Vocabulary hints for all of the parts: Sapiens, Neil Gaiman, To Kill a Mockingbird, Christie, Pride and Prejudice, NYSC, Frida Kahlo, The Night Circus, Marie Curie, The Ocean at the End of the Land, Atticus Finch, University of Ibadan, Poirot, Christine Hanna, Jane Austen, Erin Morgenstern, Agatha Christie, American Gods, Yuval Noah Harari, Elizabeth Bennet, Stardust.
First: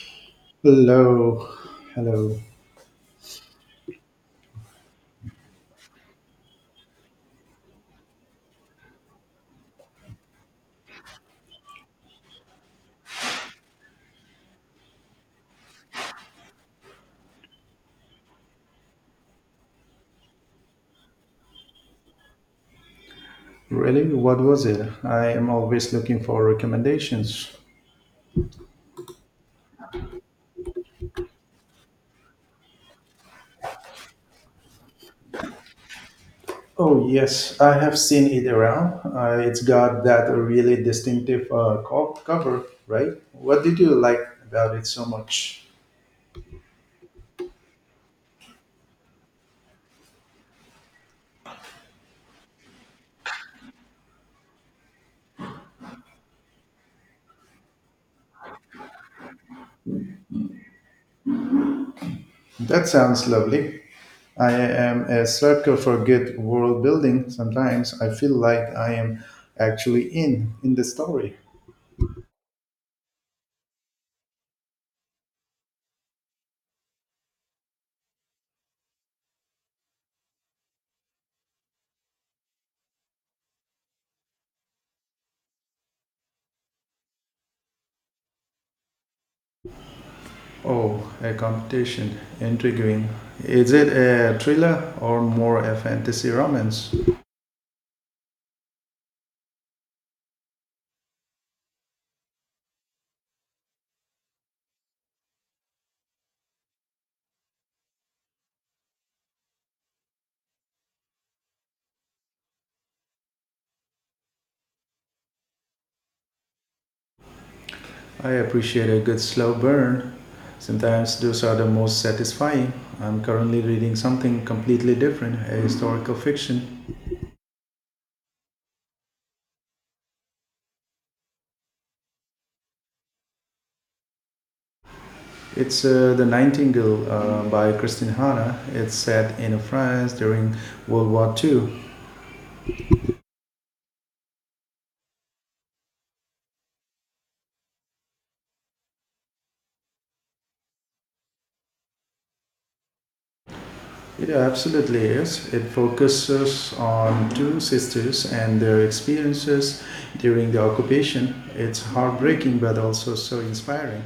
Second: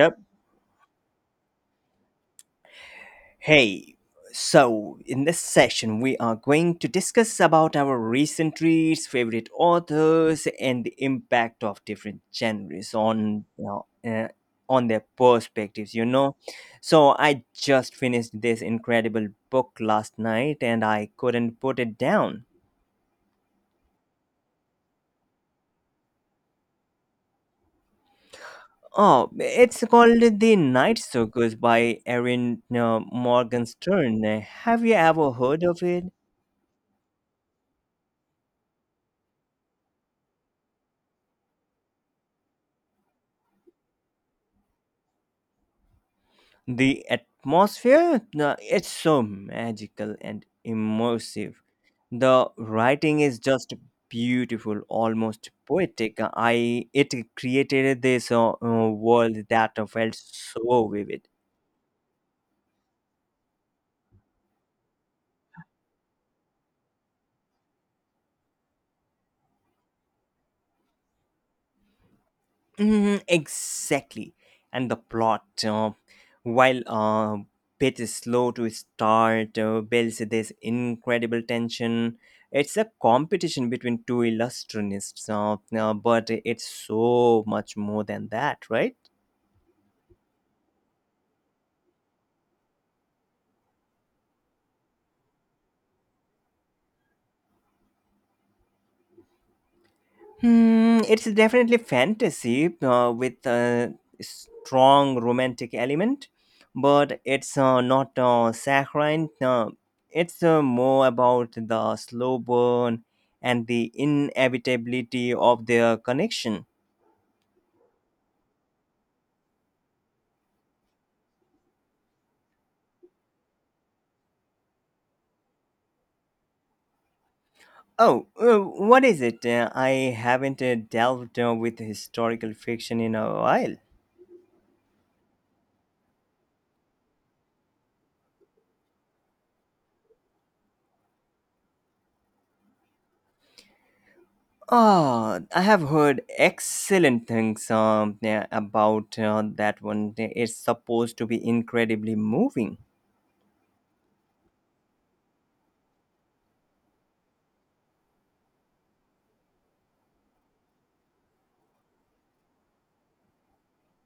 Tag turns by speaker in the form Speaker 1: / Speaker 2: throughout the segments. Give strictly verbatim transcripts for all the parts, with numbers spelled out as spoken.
Speaker 1: Yep.
Speaker 2: Hello, hello.
Speaker 1: Hey, so in this session we are going to discuss about our recent reads, favorite authors, and the impact of different genres on you know, uh, on their perspectives. You know, so I just finished this incredible book last night, and I couldn't put it down.
Speaker 2: Really? What was it? I am always looking for recommendations.
Speaker 1: Oh, it's called The Night Circus by Erin uh, Morgenstern. Have you ever heard of it?
Speaker 2: Oh, yes, I have seen it around. Uh, it's got that really distinctive uh, co- cover, right? What did you like about it so much?
Speaker 1: The atmosphere, no, it's so magical and immersive. The writing is just beautiful, almost poetic. I It created this uh, uh, world that felt so vivid.
Speaker 2: That sounds lovely. I am a sucker for good world building. Sometimes I feel like I am actually in in the story.
Speaker 1: Mhm, exactly. And the plot, uh, while uh, bit is slow to start, uh, builds this incredible tension. It's a competition between two illustrionists, uh, uh, but it's so much more than that, right?
Speaker 2: Oh, a competition. Intriguing. Is it a thriller or more a fantasy romance?
Speaker 1: Hmm, it's definitely fantasy uh, with a strong romantic element, but it's uh, not uh, saccharine. Uh, it's uh, more about the slow burn and the inevitability of their connection.
Speaker 2: I appreciate a good slow burn. Sometimes those are the most satisfying. I'm currently reading something completely different, a historical fiction.
Speaker 1: Oh, uh, what is it? Uh, I haven't uh, delved uh, with historical fiction in a while.
Speaker 2: It's uh, The Nightingale uh, by Christine Hanna. It's set in France during World War two.
Speaker 1: Oh, I have heard excellent things um, yeah, about uh, that one. It's supposed to be incredibly moving.
Speaker 2: It absolutely is. It focuses on two sisters and their experiences during the occupation. It's heartbreaking but also so inspiring.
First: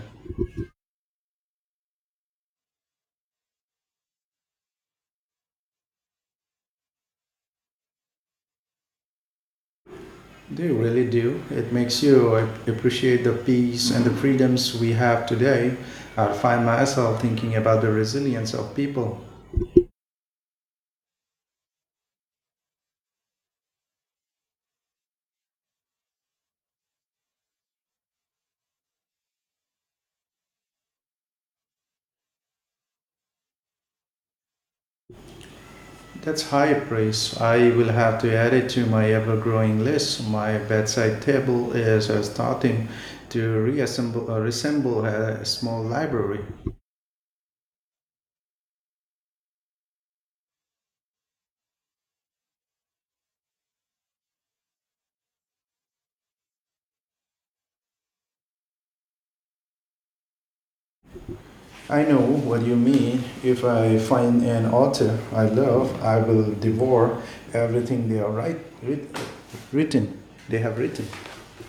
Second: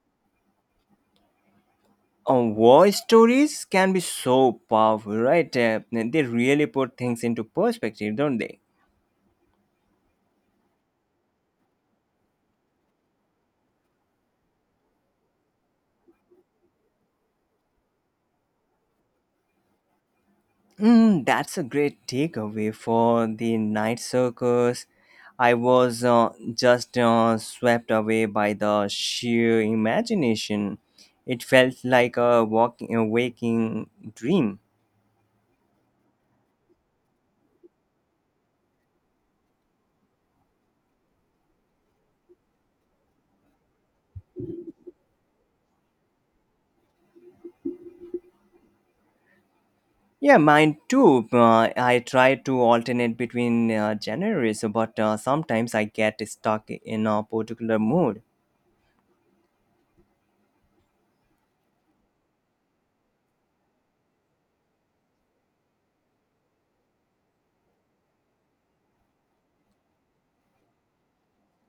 Speaker 1: Uh, war stories can be so powerful, right? Uh, they really put things into perspective, don't they?
Speaker 2: They really do. It makes you appreciate the peace and the freedoms we have today. I find myself thinking about the resilience of people.
Speaker 1: Mm, that's a great takeaway for the night circus. I was uh, just uh, swept away by the sheer imagination. It felt like a walking, a waking dream.
Speaker 2: That's high praise. I will have to add it to my ever growing list. My bedside table is uh, starting to reassemble, uh, resemble a small library.
Speaker 1: Yeah, mine too. Uh, I try to alternate between uh, genres, but uh, sometimes I get stuck in a particular mood.
Speaker 2: I know what you mean. If I find an author I love, I will devour everything they are write, writ, written. They have written.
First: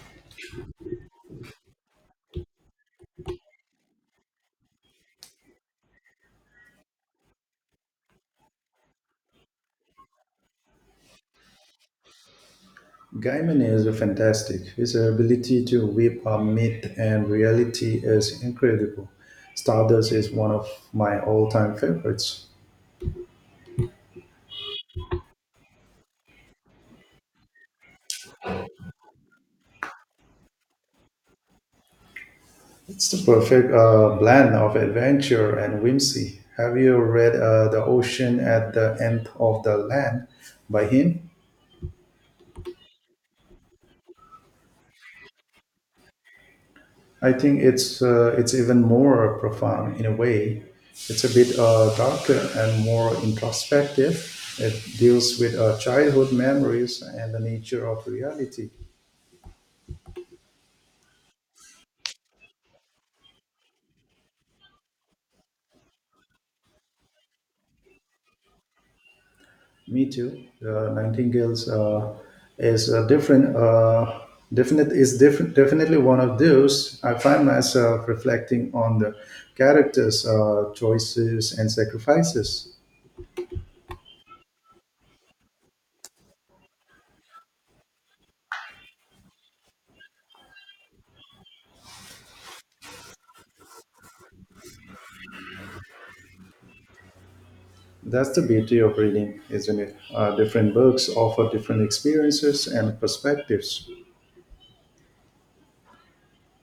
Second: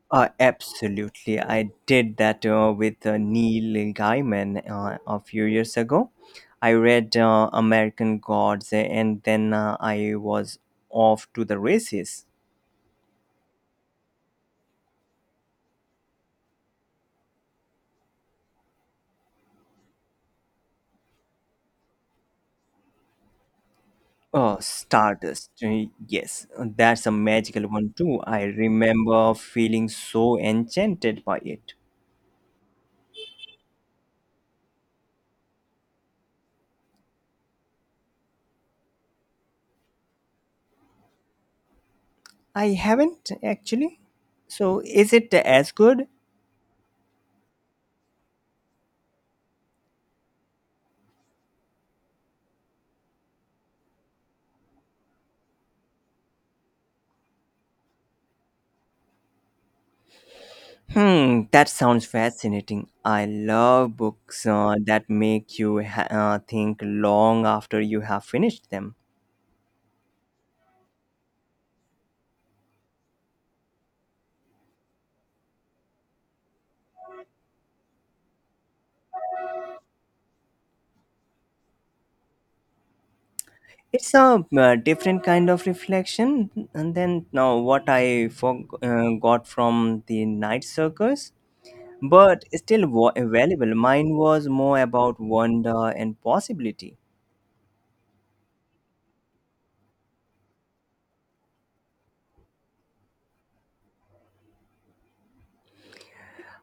Speaker 1: Uh, absolutely. I did that uh, with uh, Neil Gaiman uh, a few years ago. I read uh, American Gods and then uh, I was off to the races.
Speaker 2: Gaiman is fantastic. His ability to weave a myth and reality is incredible. Stardust is one of my all-time favorites.
Speaker 1: Oh, Stardust. Uh, Yes, that's a magical one too. I remember feeling so enchanted by it.
Speaker 2: It's the perfect uh, blend of adventure and whimsy. Have you read uh, The Ocean at the End of the Land by him?
Speaker 1: I haven't actually. So, is it as good?
Speaker 2: I think it's uh, it's even more profound in a way. It's a bit uh, darker and more introspective. It deals with uh, childhood memories and the nature of reality.
Speaker 1: Hmm, that sounds fascinating. I love books uh, that make you ha- uh, think long after you have finished them.
Speaker 2: Me too. Uh, Nightingales uh, is a different. Uh, Definite is different, definitely one of those. I find myself reflecting on the characters' uh, choices and sacrifices.
Speaker 1: It's a uh, different kind of reflection. And then, now what I for- uh, got from the night circus, but still wa- valuable. Mine was more about wonder and possibility.
Speaker 2: That's the beauty of reading, isn't it? Uh, different books offer different experiences and perspectives.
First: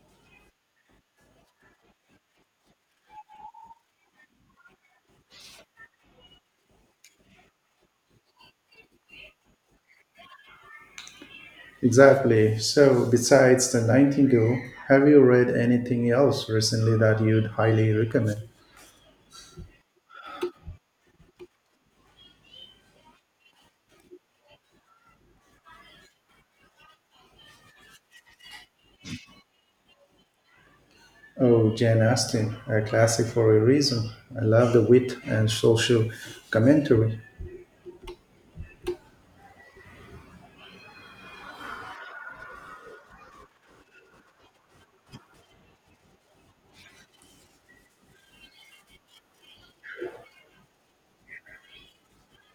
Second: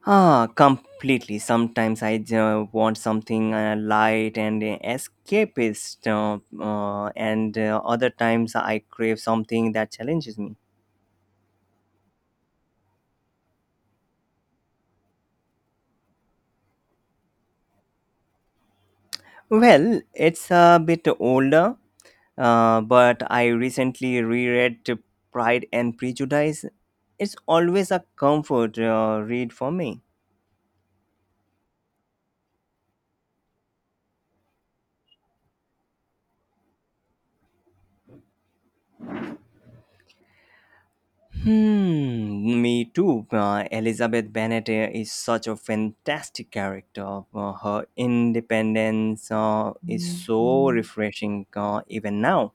Speaker 1: Ah, completely. Sometimes I uh, want something uh, light and uh, escapist, uh, uh, and uh, other times I crave something that challenges me.
Speaker 2: Exactly. So, besides The Nightingale, have you read anything else recently that you'd highly recommend?
Speaker 1: Well, it's a bit older, uh, but I recently reread Pride and Prejudice. It's always a comfort uh, read for me.
Speaker 2: Oh, Jane Austen, a classic for a reason. I love the wit and social commentary.
Speaker 1: Hmm, me too. Uh, Elizabeth Bennet uh, is such a fantastic character. Uh, her independence uh, is so refreshing uh, even now.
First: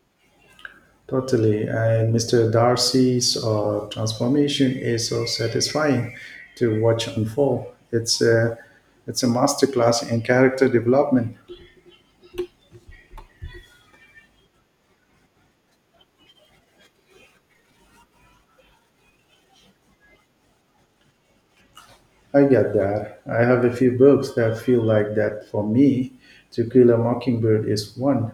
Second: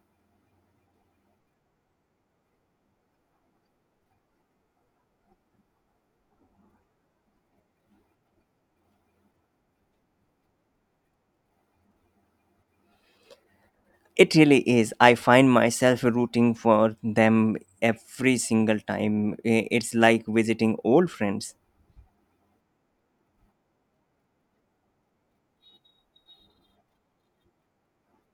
Speaker 2: Totally. And mister Darcy's uh, transformation is so satisfying to watch unfold. It's a, it's a masterclass in character development.
Speaker 1: It really is. I find myself rooting for them every single time. I- It's like visiting old friends.
Speaker 2: I get that. I have a few books that feel like that for me. To Kill a Mockingbird is one.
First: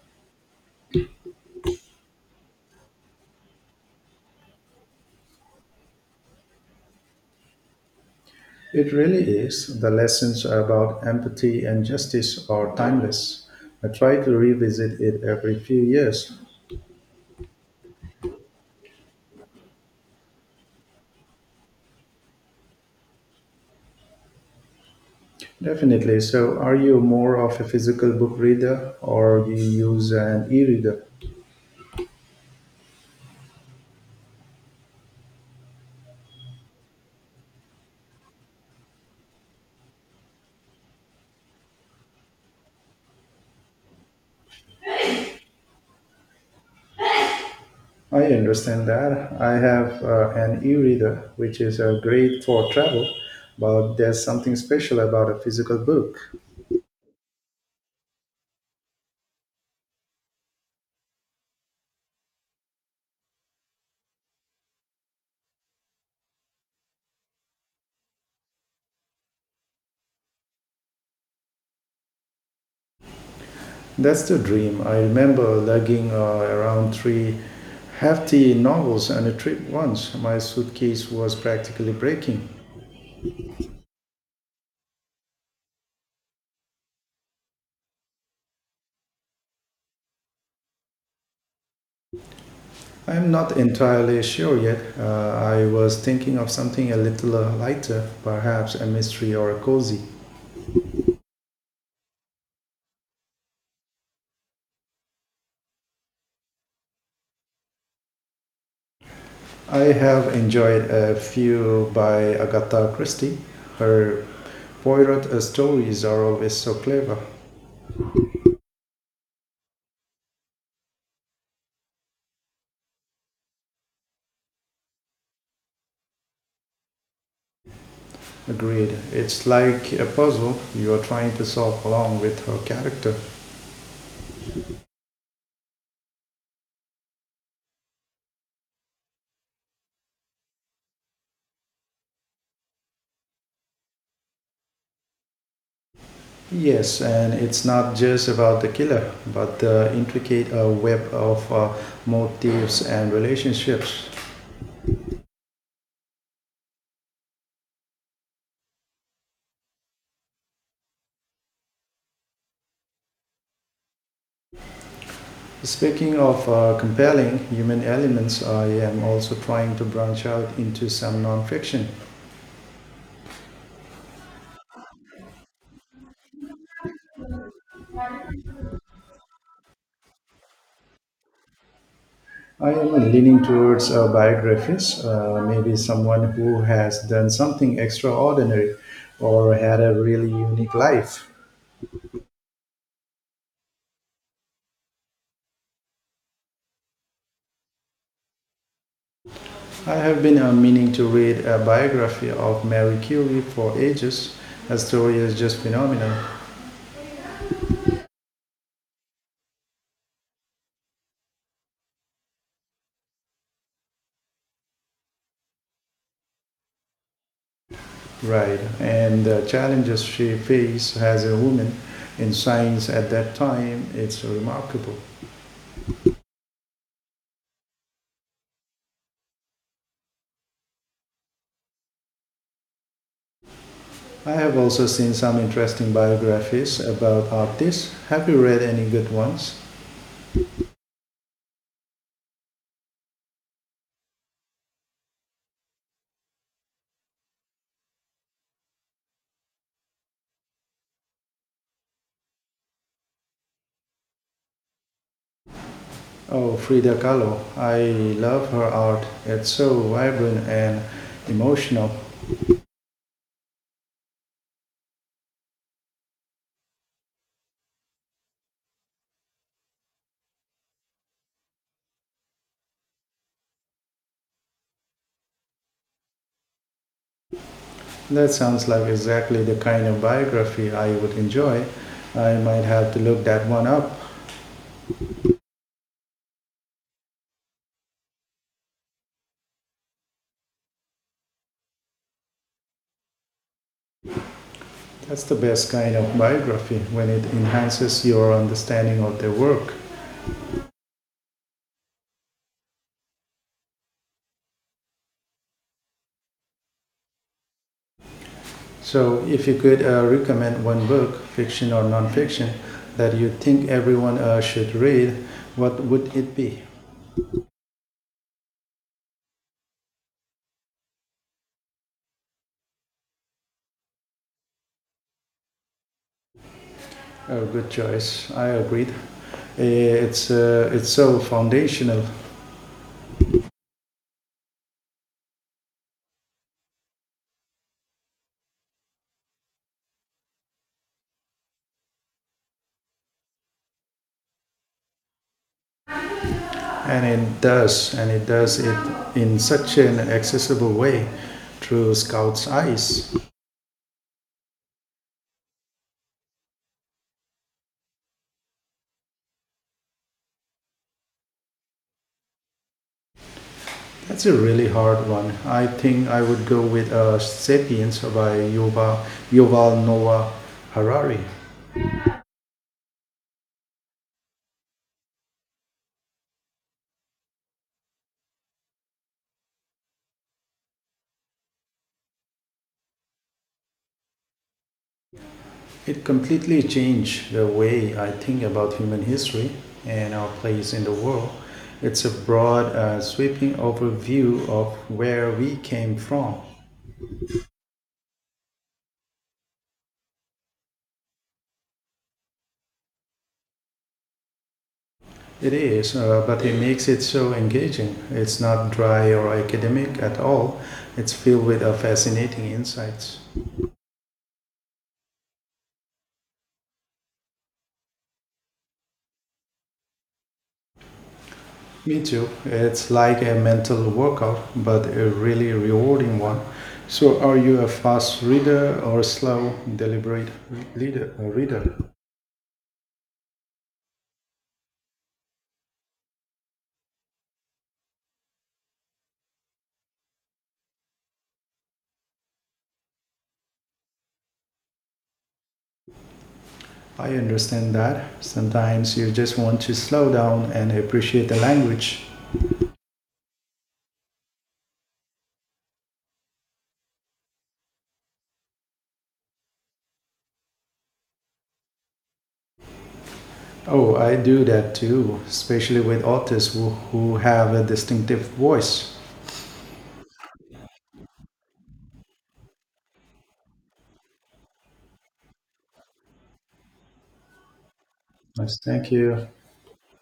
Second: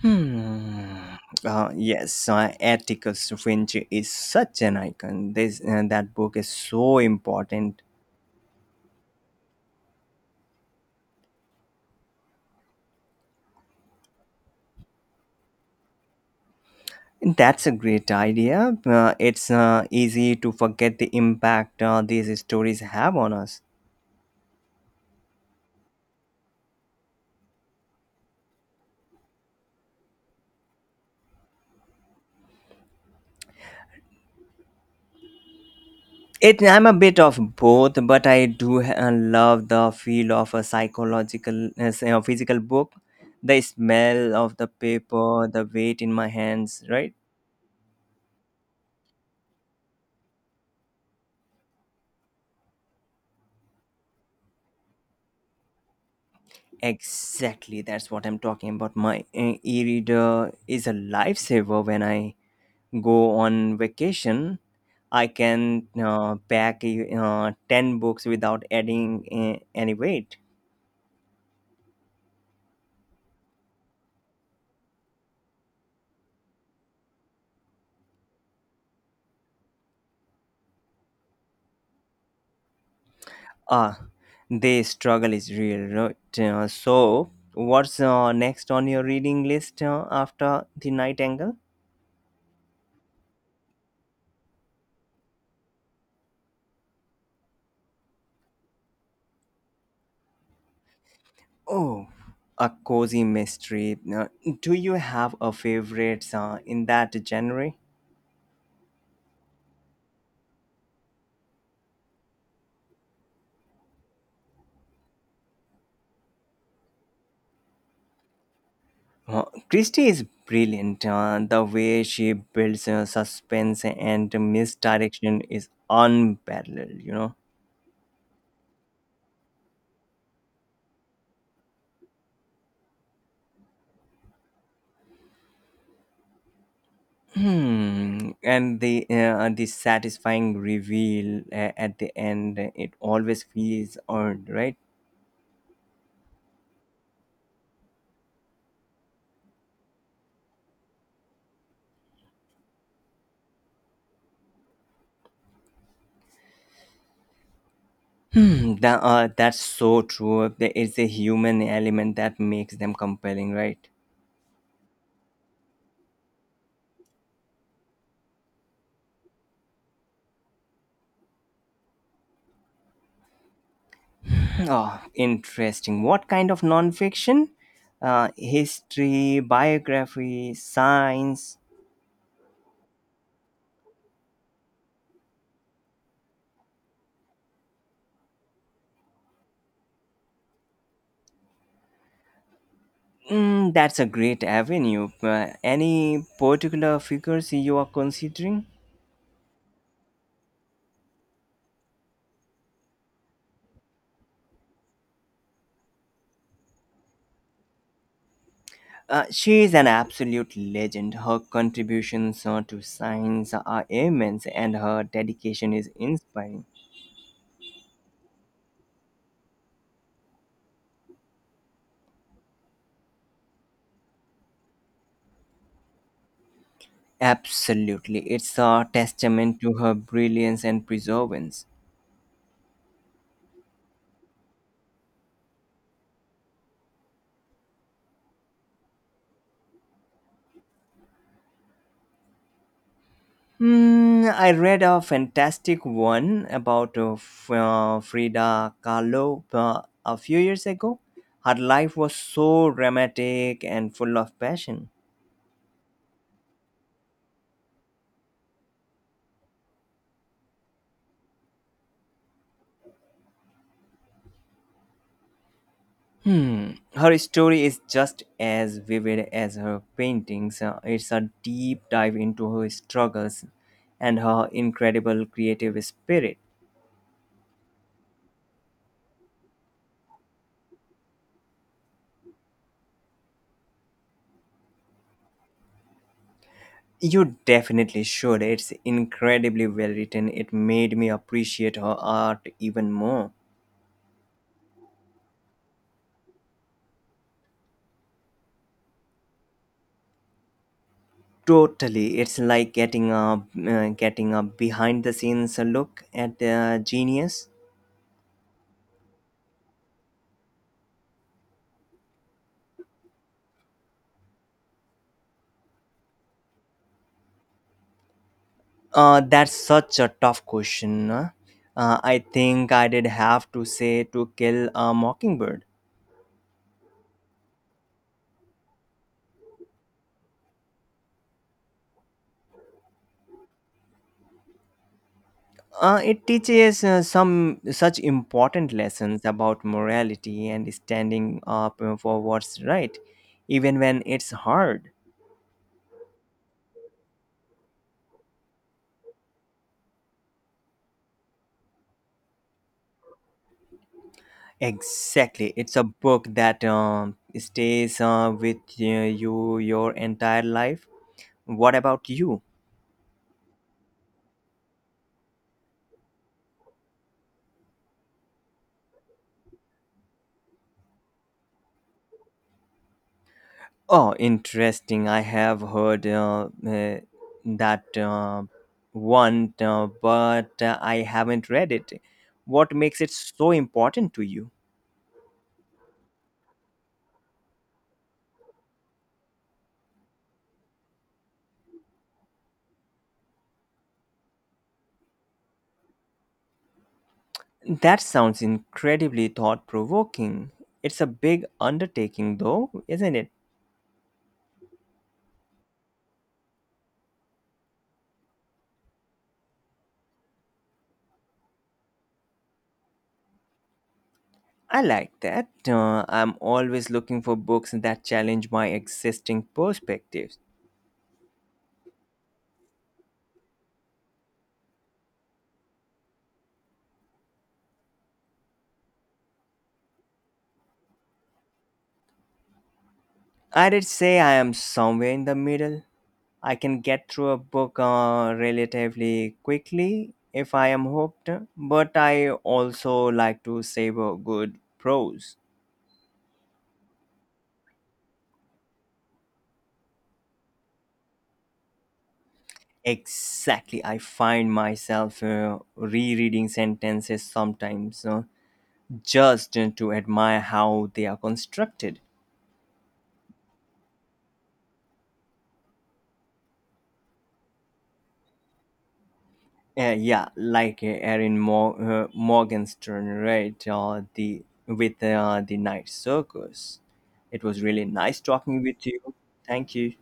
Speaker 1: Hmm. Uh, yes, uh, Atticus Finch is such an icon. This uh, That book is so important.
Speaker 2: It really is. The lessons about empathy and justice are timeless. I try to revisit it every few years.
Speaker 1: That's a great idea. Uh, it's uh, easy to forget the impact uh, these stories have on us.
Speaker 2: Definitely. So, are you more of a physical book reader or do you use an e reader?
Speaker 1: It, I'm a bit of both, but I do uh, love the feel of a psychological, uh, s- uh, physical book. The smell of the paper, the weight in my hands, right?
Speaker 2: I understand that. I have uh, an e reader, which is uh, great for travel, but there's something special about a physical book.
Speaker 1: Exactly, that's what I'm talking about. My uh, e reader is a lifesaver when I go on vacation. I can uh, pack uh, ten books without adding uh, any weight.
Speaker 2: That's the dream. I remember lugging uh, around three hefty novels on a trip once. My suitcase was practically breaking.
Speaker 1: Ah, the struggle is real, right? Uh, so, what's uh, next on your reading list uh, after The Night Angle?
Speaker 2: I'm not entirely sure yet. Uh, I was thinking of something a little uh, lighter, perhaps a mystery or a cozy.
Speaker 1: Oh, a cozy mystery. Uh, do you have a favorite uh, in that genre?
Speaker 2: I have enjoyed a few by Agatha Christie. Her Poirot uh, stories are always so clever.
Speaker 1: Uh, Christie is brilliant. Uh, the way she builds uh, suspense and misdirection is unparalleled, you know.
Speaker 2: Agreed. It's like a puzzle you are trying to solve along with her character.
Speaker 1: Hmm. And the uh, the satisfying reveal uh, at the end, it always feels earned, right?
Speaker 2: Yes, and it's not just about the killer, but the intricate uh, web of uh, motives and relationships.
Speaker 1: Hmm. That uh, that's so true. There is a human element that makes them compelling, right?
Speaker 2: Speaking of uh, compelling human elements, I am also trying to branch out into some nonfiction.
Speaker 1: Oh, interesting. What kind of nonfiction? Uh, history, biography, science.
Speaker 2: I am leaning towards uh, biographies, uh, maybe someone who has done something extraordinary or had a really unique life.
Speaker 1: Mm, that's a great avenue. Uh, any particular figures you are considering?
Speaker 2: I have been uh, meaning to read a biography of Mary Curie for ages. Her story is just phenomenal.
Speaker 1: Uh, she is an absolute legend. Her contributions uh, to science are immense, and her dedication is inspiring.
Speaker 2: Right, and the challenges she faced as a woman in science at that time, it's remarkable.
Speaker 1: Absolutely, it's a testament to her brilliance and perseverance.
Speaker 2: I have also seen some interesting biographies about artists. Have you read any good ones?
Speaker 1: Hmm, I read a fantastic one about uh, F- uh, Frida Kahlo uh, a few years ago. Her life was so dramatic and full of passion.
Speaker 2: Oh, Frida Kahlo. I love her art. It's so vibrant and emotional.
Speaker 1: Hmm. Her story is just as vivid as her paintings. Uh, It's a deep dive into her struggles and her incredible creative spirit.
Speaker 2: That sounds like exactly the kind of biography I would enjoy. I might have to look that one up.
Speaker 1: You definitely should. It's incredibly well written. It made me appreciate her art even more.
Speaker 2: That's the best kind of biography when it enhances your understanding of their work.
Speaker 1: Totally, it's like getting a uh, getting a behind the scenes look at the genius.
Speaker 2: So if you could uh, recommend one book, fiction or non-fiction, that you think everyone uh, should read, what would it be?
Speaker 1: Uh, that's such a tough question. Huh? Uh, I think I did have to say to kill a mockingbird.
Speaker 2: A good choice. I agreed. Eh, It's uh, it's so foundational,
Speaker 1: Uh, it teaches uh, some such important lessons about morality and standing up uh, for what's right, even when it's hard.
Speaker 2: and it does, and it does it in such an accessible way through Scout's eyes.
Speaker 1: Exactly. It's a book that um, stays uh, with uh, you your entire life. What about you?
Speaker 2: That's a really hard one. I think I would go with uh, *Sapiens* by Yuval, Yuval Noah Harari.
Speaker 1: Oh, interesting. I have heard uh, uh, that uh, one, uh, but uh, I haven't read it. What makes it so important to you?
Speaker 2: It completely changed the way I think about human history and our place in the world. It's a broad, uh, sweeping overview of where we came from.
Speaker 1: That sounds incredibly thought provoking. It's a big undertaking, though, isn't it?
Speaker 2: It is, uh, but it makes it so engaging. It's not dry or academic at all. It's filled with uh, fascinating insights.
Speaker 1: I like that. Uh, I'm always looking for books that challenge my existing perspectives.
Speaker 2: Me too. It's like a mental workout, but a really rewarding one. So, are you a fast reader or slow, deliberate reader? reader?
Speaker 1: I'd say I am somewhere in the middle. I can get through a book uh, relatively quickly if I am hooked, but I also like to savor good prose.
Speaker 2: I understand that. Sometimes you just want to slow down and appreciate the language.
Speaker 1: Exactly, I find myself uh, rereading sentences sometimes uh, just to admire how they are constructed.
Speaker 2: Oh, I do that too, especially with artists who, who have a distinctive voice.
Speaker 1: Uh, yeah, like uh, Erin Mor- uh, Morgenstern, right? Uh, the with uh, the night circus. It was really nice
Speaker 2: Nice,
Speaker 1: talking with
Speaker 2: thank
Speaker 1: you.
Speaker 2: you.
Speaker 1: Thank you.